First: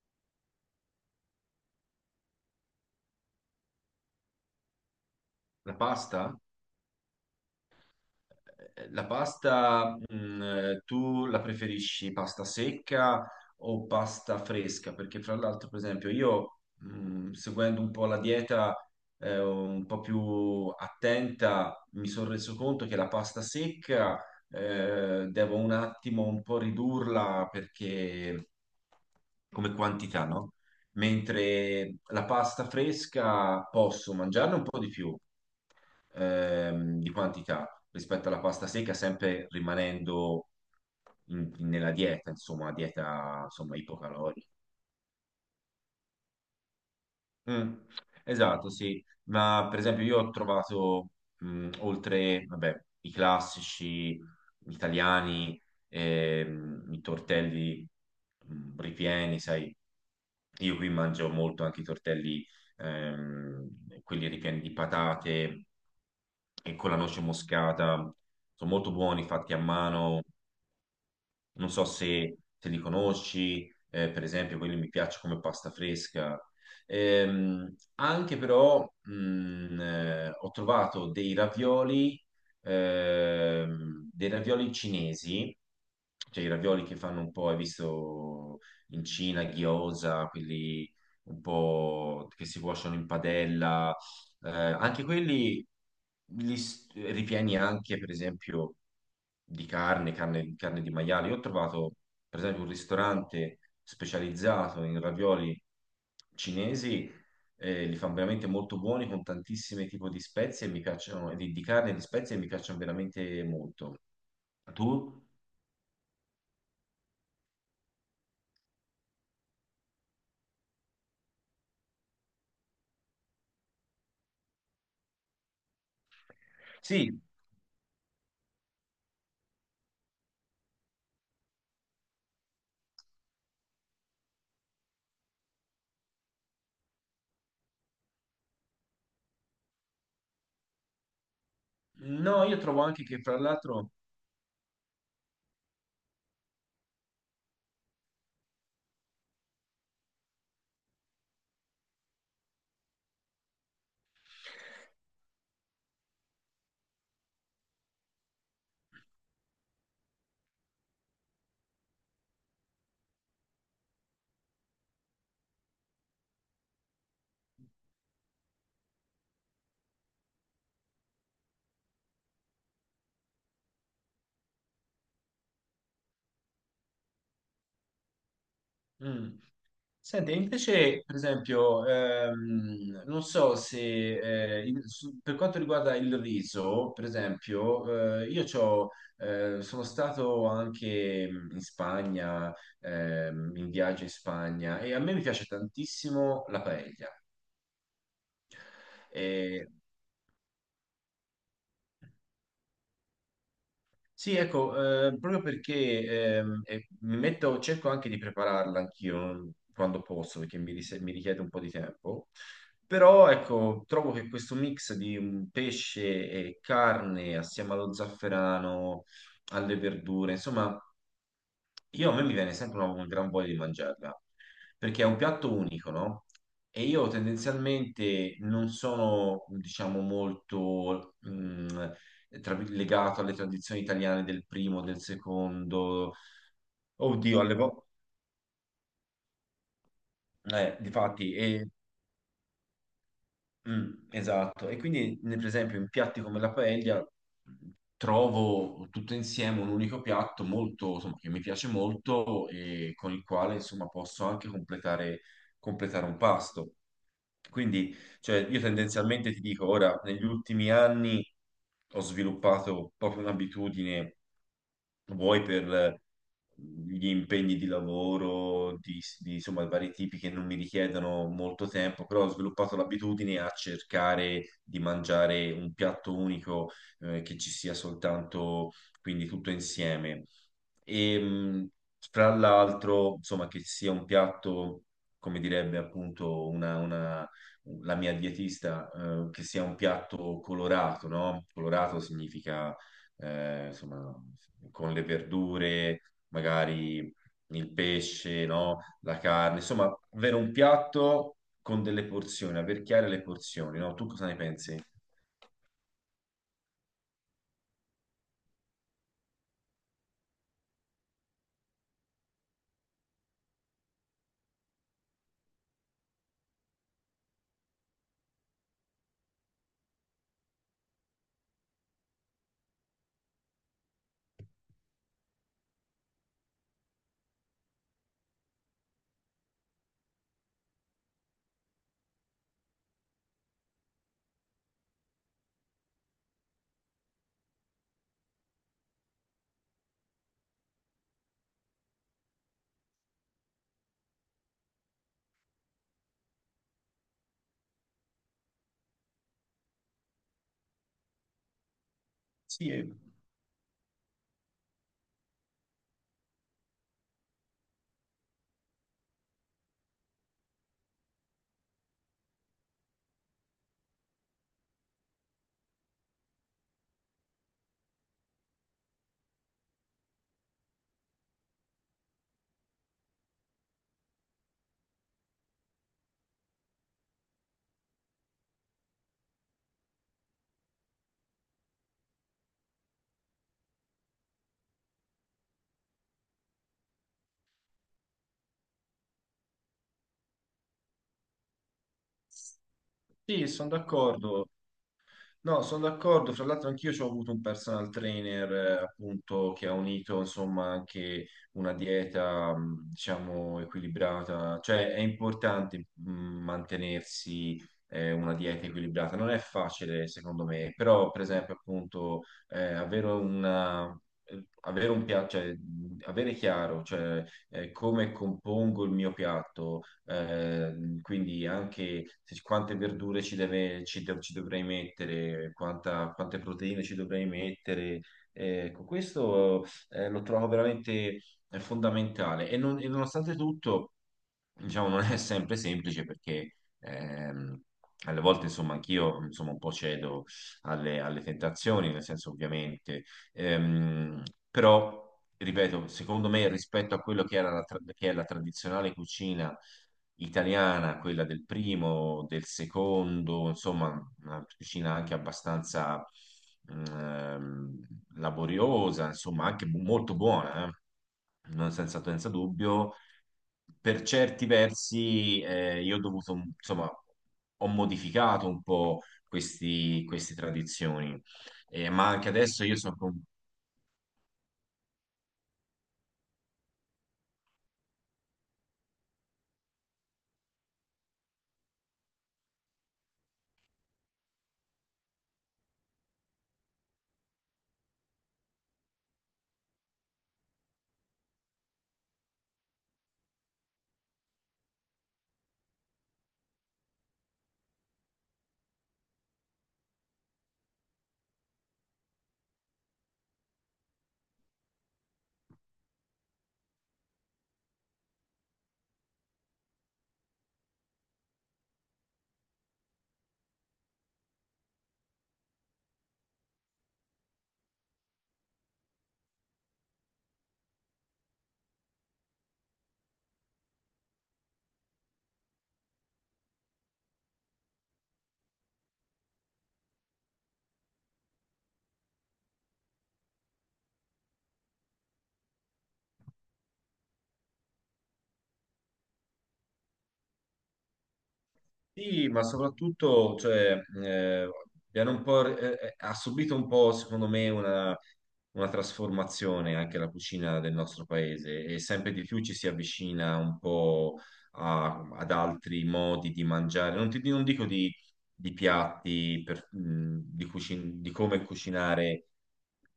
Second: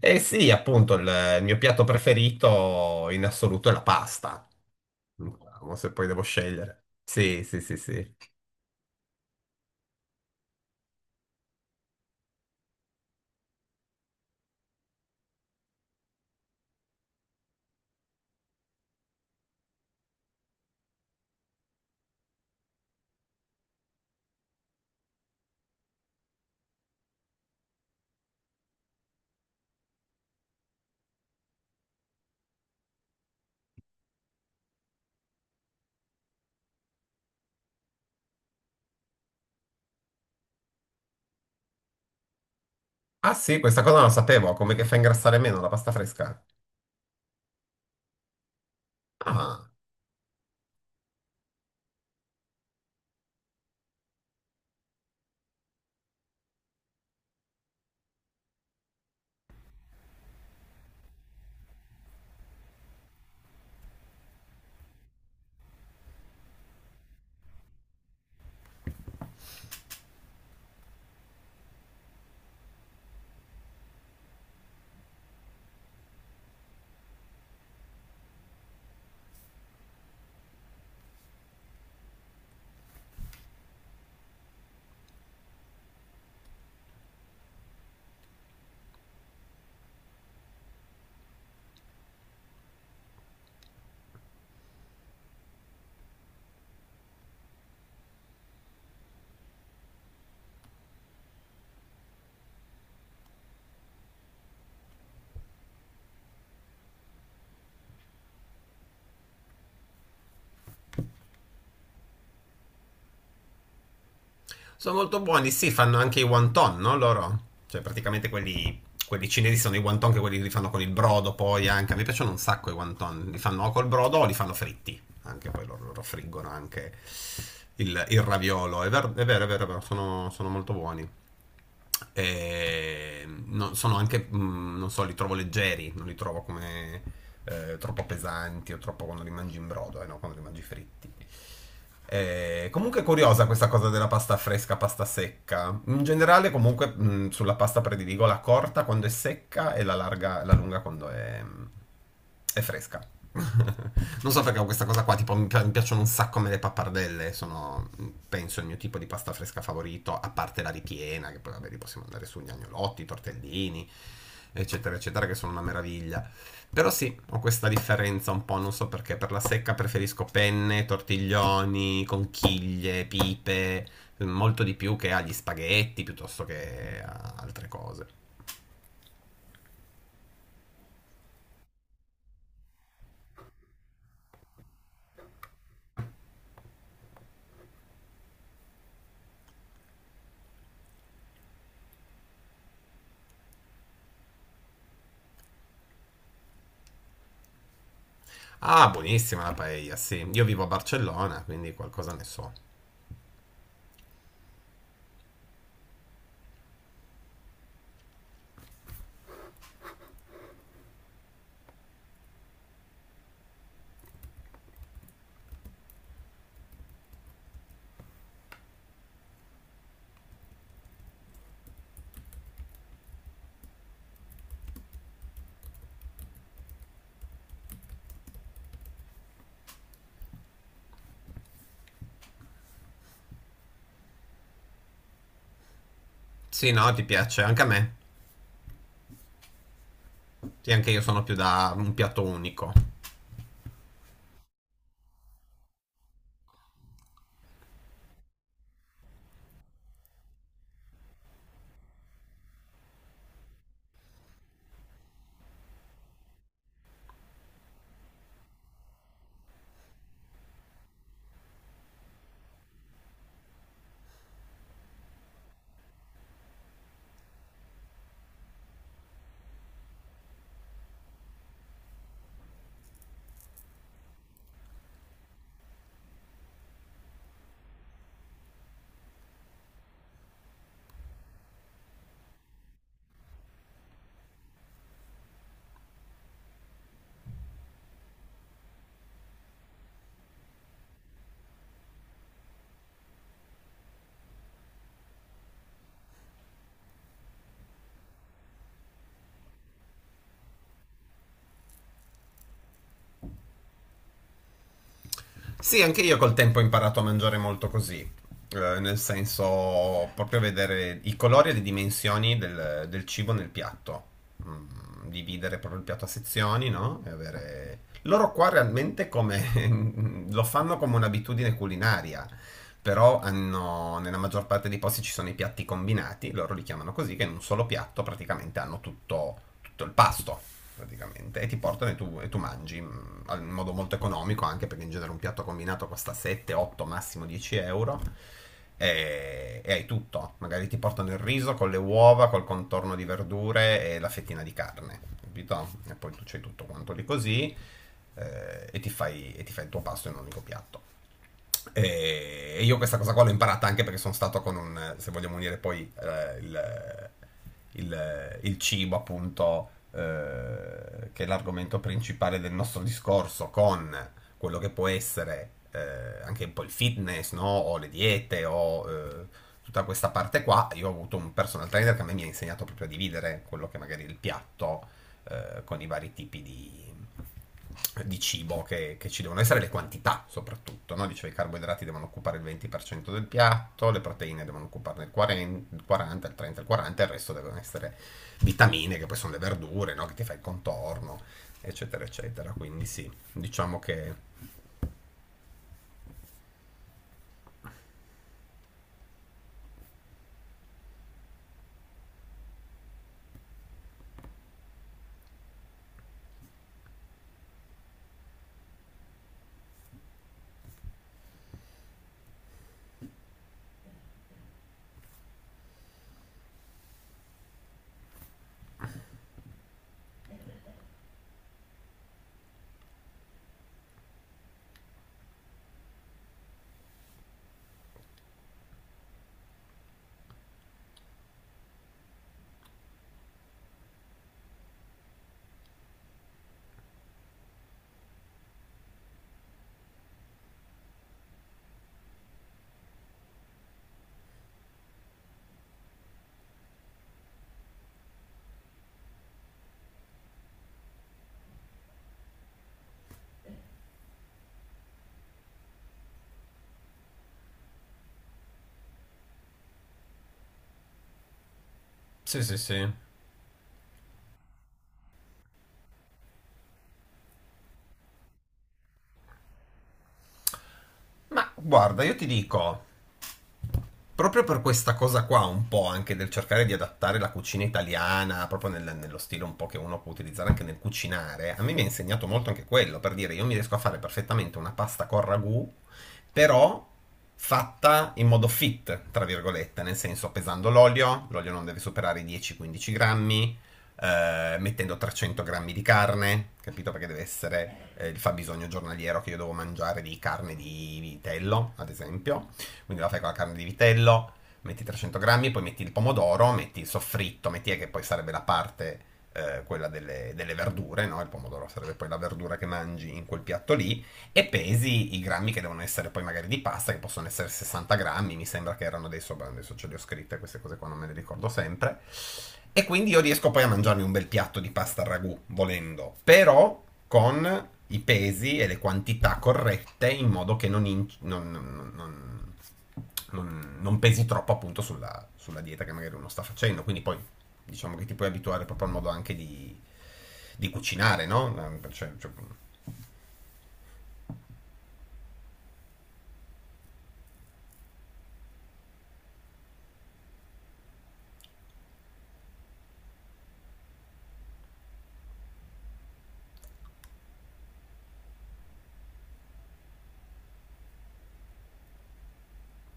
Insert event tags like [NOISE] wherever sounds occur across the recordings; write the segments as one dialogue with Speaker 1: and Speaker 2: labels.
Speaker 1: Eh sì, appunto, il mio piatto preferito in assoluto è la pasta.
Speaker 2: La
Speaker 1: Diciamo, se poi devo
Speaker 2: pasta?
Speaker 1: scegliere. Sì, sì, sì, sì.
Speaker 2: La pasta, tu la preferisci pasta secca o pasta fresca? Perché fra l'altro, per esempio, io, seguendo un po' la dieta, un po' più attenta, mi sono reso conto che la pasta secca, devo un attimo un po' ridurla perché come quantità, no? Mentre la pasta fresca posso mangiarne un po' di più di quantità rispetto alla pasta secca, sempre rimanendo nella
Speaker 1: Ah
Speaker 2: dieta,
Speaker 1: sì,
Speaker 2: insomma,
Speaker 1: questa cosa non la
Speaker 2: ipocalorica.
Speaker 1: sapevo. Come, che fa ingrassare meno la pasta fresca?
Speaker 2: Mm, esatto, sì, ma
Speaker 1: Ah.
Speaker 2: per esempio io ho trovato, oltre, vabbè, i classici italiani, i tortelli, ripieni, sai, io qui mangio molto anche i tortelli, quelli ripieni di patate e con la noce moscata, sono molto buoni, fatti a mano, non so se li conosci, per esempio, quelli mi piace come pasta fresca. Anche però ho trovato dei ravioli cinesi, cioè i ravioli che fanno un po', hai visto in Cina, gyoza, quelli un po' che si cuociono in padella anche quelli ripieni anche, per esempio, di carne, carne di maiale. Io ho trovato, per esempio, un ristorante specializzato in ravioli cinesi, li fanno veramente molto buoni con tantissimi tipi di spezie e mi piacciono, di carne e di spezie e mi piacciono veramente molto.
Speaker 1: Sono molto
Speaker 2: Tu?
Speaker 1: buoni, sì, fanno anche i wonton, no? Loro? Cioè, praticamente quelli, quelli cinesi sono i wonton, che quelli che li fanno con il brodo poi anche. Mi piacciono un sacco i wonton. Li fanno o col brodo o li fanno fritti. Anche poi loro friggono anche
Speaker 2: Sì,
Speaker 1: il raviolo. È vero, è vero, è vero, è vero, sono molto buoni. Sono anche, non so, li trovo leggeri, non li trovo come troppo pesanti o troppo quando li mangi in brodo, no? Quando li mangi fritti.
Speaker 2: no, io trovo
Speaker 1: Comunque è
Speaker 2: anche che, fra
Speaker 1: curiosa questa cosa
Speaker 2: l'altro,
Speaker 1: della pasta fresca, pasta secca. In generale, comunque, sulla pasta prediligo la corta quando è secca e la larga, la lunga quando è fresca. [LAUGHS] Non so perché ho questa cosa qua, tipo mi piacciono un sacco a me le pappardelle, sono penso il mio tipo di pasta fresca favorito, a parte la ripiena, che poi vabbè, li possiamo andare su gli agnolotti, i tortellini, eccetera, eccetera, che sono una meraviglia. Però sì, ho questa differenza un po', non so perché. Per la secca preferisco penne, tortiglioni, conchiglie, pipe, molto di più che agli spaghetti piuttosto che a altre cose.
Speaker 2: mm, senti, invece, per esempio, non so se per quanto riguarda il riso, per esempio, io c'ho, sono stato anche in Spagna, in viaggio in Spagna, e a me mi piace tantissimo la paella.
Speaker 1: Ah, buonissima la paella, sì. Io vivo a Barcellona, quindi qualcosa ne so.
Speaker 2: Sì, ecco, proprio perché e mi metto, cerco anche di prepararla anch'io quando posso, perché mi richiede un po' di tempo. Però, ecco, trovo che questo mix di un pesce e carne assieme allo zafferano, alle verdure, insomma, io a me mi viene sempre un gran voglia di mangiarla, perché è un piatto unico, no? E io tendenzialmente non sono, diciamo, molto legato alle tradizioni italiane del primo, del secondo,
Speaker 1: Sì, no, ti
Speaker 2: oddio,
Speaker 1: piace
Speaker 2: alle
Speaker 1: anche a
Speaker 2: volte,
Speaker 1: me. Sì, anche io sono più
Speaker 2: difatti,
Speaker 1: da un piatto unico.
Speaker 2: Mm, esatto, e quindi per esempio in piatti come la paella trovo tutto insieme un unico piatto molto, insomma, che mi piace molto e con il quale insomma posso anche completare, completare un pasto. Quindi, cioè, io tendenzialmente ti dico, ora, negli ultimi anni ho sviluppato proprio un'abitudine vuoi per gli impegni di lavoro, insomma vari tipi che non mi richiedono molto tempo, però ho sviluppato l'abitudine a cercare di mangiare un piatto unico che ci sia soltanto, quindi tutto insieme. E fra l'altro, insomma, che sia un piatto, come direbbe appunto una- la mia dietista, che sia un piatto colorato, no? Colorato significa insomma, con le verdure, magari il pesce, no? La carne, insomma, avere un piatto con delle porzioni, aver chiare le porzioni, no? Tu cosa ne pensi?
Speaker 1: Sì, anche io col tempo ho imparato a mangiare molto così. Nel senso, proprio vedere i colori e le dimensioni del cibo nel piatto. Mm, dividere proprio il piatto a sezioni, no? E avere. Loro qua realmente come [LAUGHS] lo fanno come un'abitudine culinaria. Però hanno, nella maggior parte dei posti ci sono i piatti combinati, loro li chiamano così, che in un solo piatto praticamente hanno tutto, tutto il pasto praticamente, e ti portano e tu mangi in modo molto economico anche perché in genere un piatto combinato costa 7, 8, massimo 10 euro e hai tutto, magari ti portano il riso con le uova, col contorno di verdure e la fettina di carne, capito? E poi tu c'hai tutto quanto lì così ti fai il tuo pasto in un unico piatto. E
Speaker 2: Sì,
Speaker 1: io questa cosa qua l'ho imparata anche perché sono stato con un, se vogliamo unire poi il cibo, appunto, che è l'argomento principale del nostro discorso, con quello che può essere anche un po' il fitness, no? O le diete, o tutta questa parte qua. Io ho avuto un personal trainer che a me mi ha insegnato proprio a dividere quello che magari è il piatto con i vari tipi di cibo che ci devono essere, le quantità soprattutto, no? Dicevo, i carboidrati devono occupare il 20% del piatto, le proteine devono occuparne il 40, il 40, il 30, il 40, il resto devono essere vitamine, che poi sono le verdure, no? Che ti fai il contorno, eccetera, eccetera. Quindi sì,
Speaker 2: sì, sono
Speaker 1: diciamo che.
Speaker 2: d'accordo. No, sono d'accordo. Fra l'altro, anch'io ho avuto un personal trainer, appunto, che ha unito, insomma, anche una dieta, diciamo, equilibrata. Cioè, è importante, mantenersi, una dieta equilibrata. Non è facile, secondo me, però, per esempio, appunto, avere una... Avere un piatto, cioè, avere chiaro, cioè, come compongo il mio piatto, eh, quindi anche quante verdure ci deve- ci do- ci dovrei mettere, quante proteine ci dovrei mettere. Ecco, questo lo trovo veramente fondamentale e nonostante tutto, diciamo, non è sempre semplice perché ehm, alle volte, insomma, anch'io insomma, un po' cedo alle tentazioni, nel senso ovviamente, ehm, però ripeto, secondo me rispetto a quello che che è la tradizionale cucina italiana, quella del primo, del secondo, insomma, una cucina anche abbastanza ehm, laboriosa, insomma, anche molto buona, non senza
Speaker 1: Sì, sì, sì.
Speaker 2: dubbio. Per certi versi, io ho dovuto, insomma, ho modificato un po' queste tradizioni.
Speaker 1: Ma guarda,
Speaker 2: Ma
Speaker 1: io ti
Speaker 2: anche adesso io
Speaker 1: dico.
Speaker 2: sono
Speaker 1: Proprio per questa cosa qua, un po' anche del cercare di adattare la cucina italiana, proprio nello stile un po' che uno può utilizzare anche nel cucinare, a me mi ha insegnato molto anche quello, per dire, io mi riesco a fare perfettamente una pasta con ragù, però fatta in modo fit, tra virgolette, nel senso pesando l'olio, l'olio non deve superare i 10-15 grammi, mettendo 300 grammi di carne, capito? Perché deve essere il fabbisogno giornaliero che io devo mangiare di carne di vitello, ad esempio, quindi la fai con la carne di vitello, metti 300 grammi, poi metti il pomodoro, metti il soffritto, metti che poi sarebbe la parte, quella delle verdure, no? Il pomodoro sarebbe poi la verdura che mangi in quel piatto lì, e pesi i grammi che devono essere poi magari di pasta, che possono essere 60 grammi, mi sembra che erano adesso, beh, adesso ce le ho scritte queste cose qua, non me le ricordo sempre. E quindi io riesco poi a mangiarmi un bel piatto di pasta al ragù, volendo, però con i pesi e le quantità corrette in modo che non, non pesi troppo appunto sulla dieta che magari uno sta facendo. Quindi poi diciamo che ti puoi abituare proprio al modo anche di cucinare, no? Cioè,
Speaker 2: Sì,
Speaker 1: cioè,
Speaker 2: ma soprattutto, cioè, abbiamo un po' ha subito un po', secondo me, una trasformazione anche la cucina del nostro paese e sempre di più ci si avvicina un po' ad altri modi di mangiare. Non dico di piatti, di come cucinare,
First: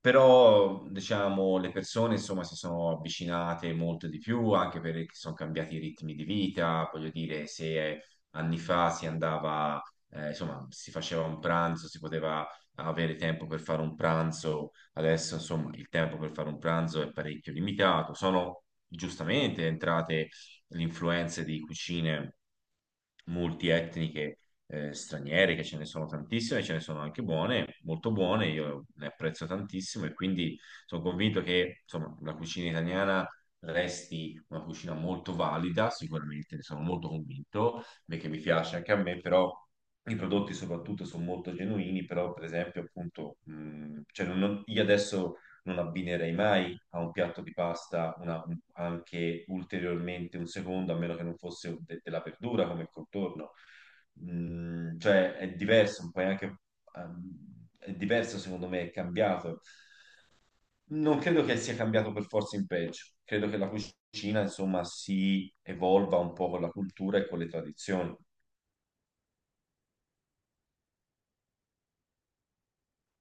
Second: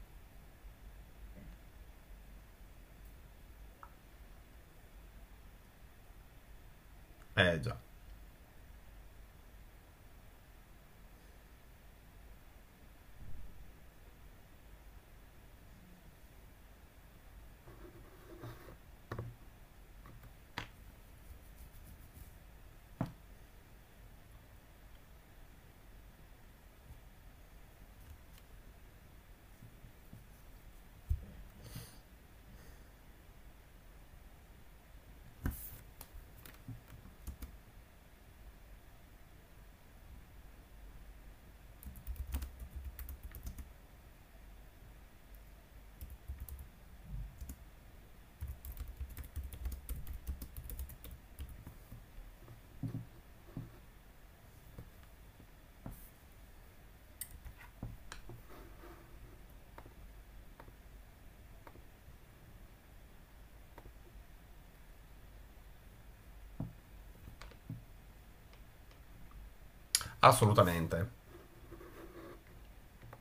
Speaker 2: però, diciamo, le persone, insomma, si sono avvicinate molto di più anche perché sono cambiati i ritmi di vita, voglio dire,
Speaker 1: eh
Speaker 2: se
Speaker 1: già.
Speaker 2: è anni fa si andava, insomma, si faceva un pranzo, si poteva avere tempo per fare un pranzo, adesso insomma il tempo per fare un pranzo è parecchio limitato. Sono giustamente entrate le influenze di cucine multietniche straniere, che ce ne sono tantissime, ce ne sono anche buone, molto buone, io ne apprezzo tantissimo e quindi sono convinto che insomma, la cucina italiana resti una cucina molto valida, sicuramente ne sono molto convinto, perché mi piace anche a me, però i prodotti soprattutto sono molto genuini, però per esempio appunto, cioè io adesso non abbinerei mai a un piatto di pasta anche ulteriormente un secondo, a meno che non fosse della verdura come contorno. Mm, cioè è diverso, poi anche è diverso secondo me, è cambiato. Non credo che sia cambiato per forza in peggio. Credo che la cucina, insomma, si evolva un po' con la cultura e con le tradizioni.
Speaker 1: Assolutamente.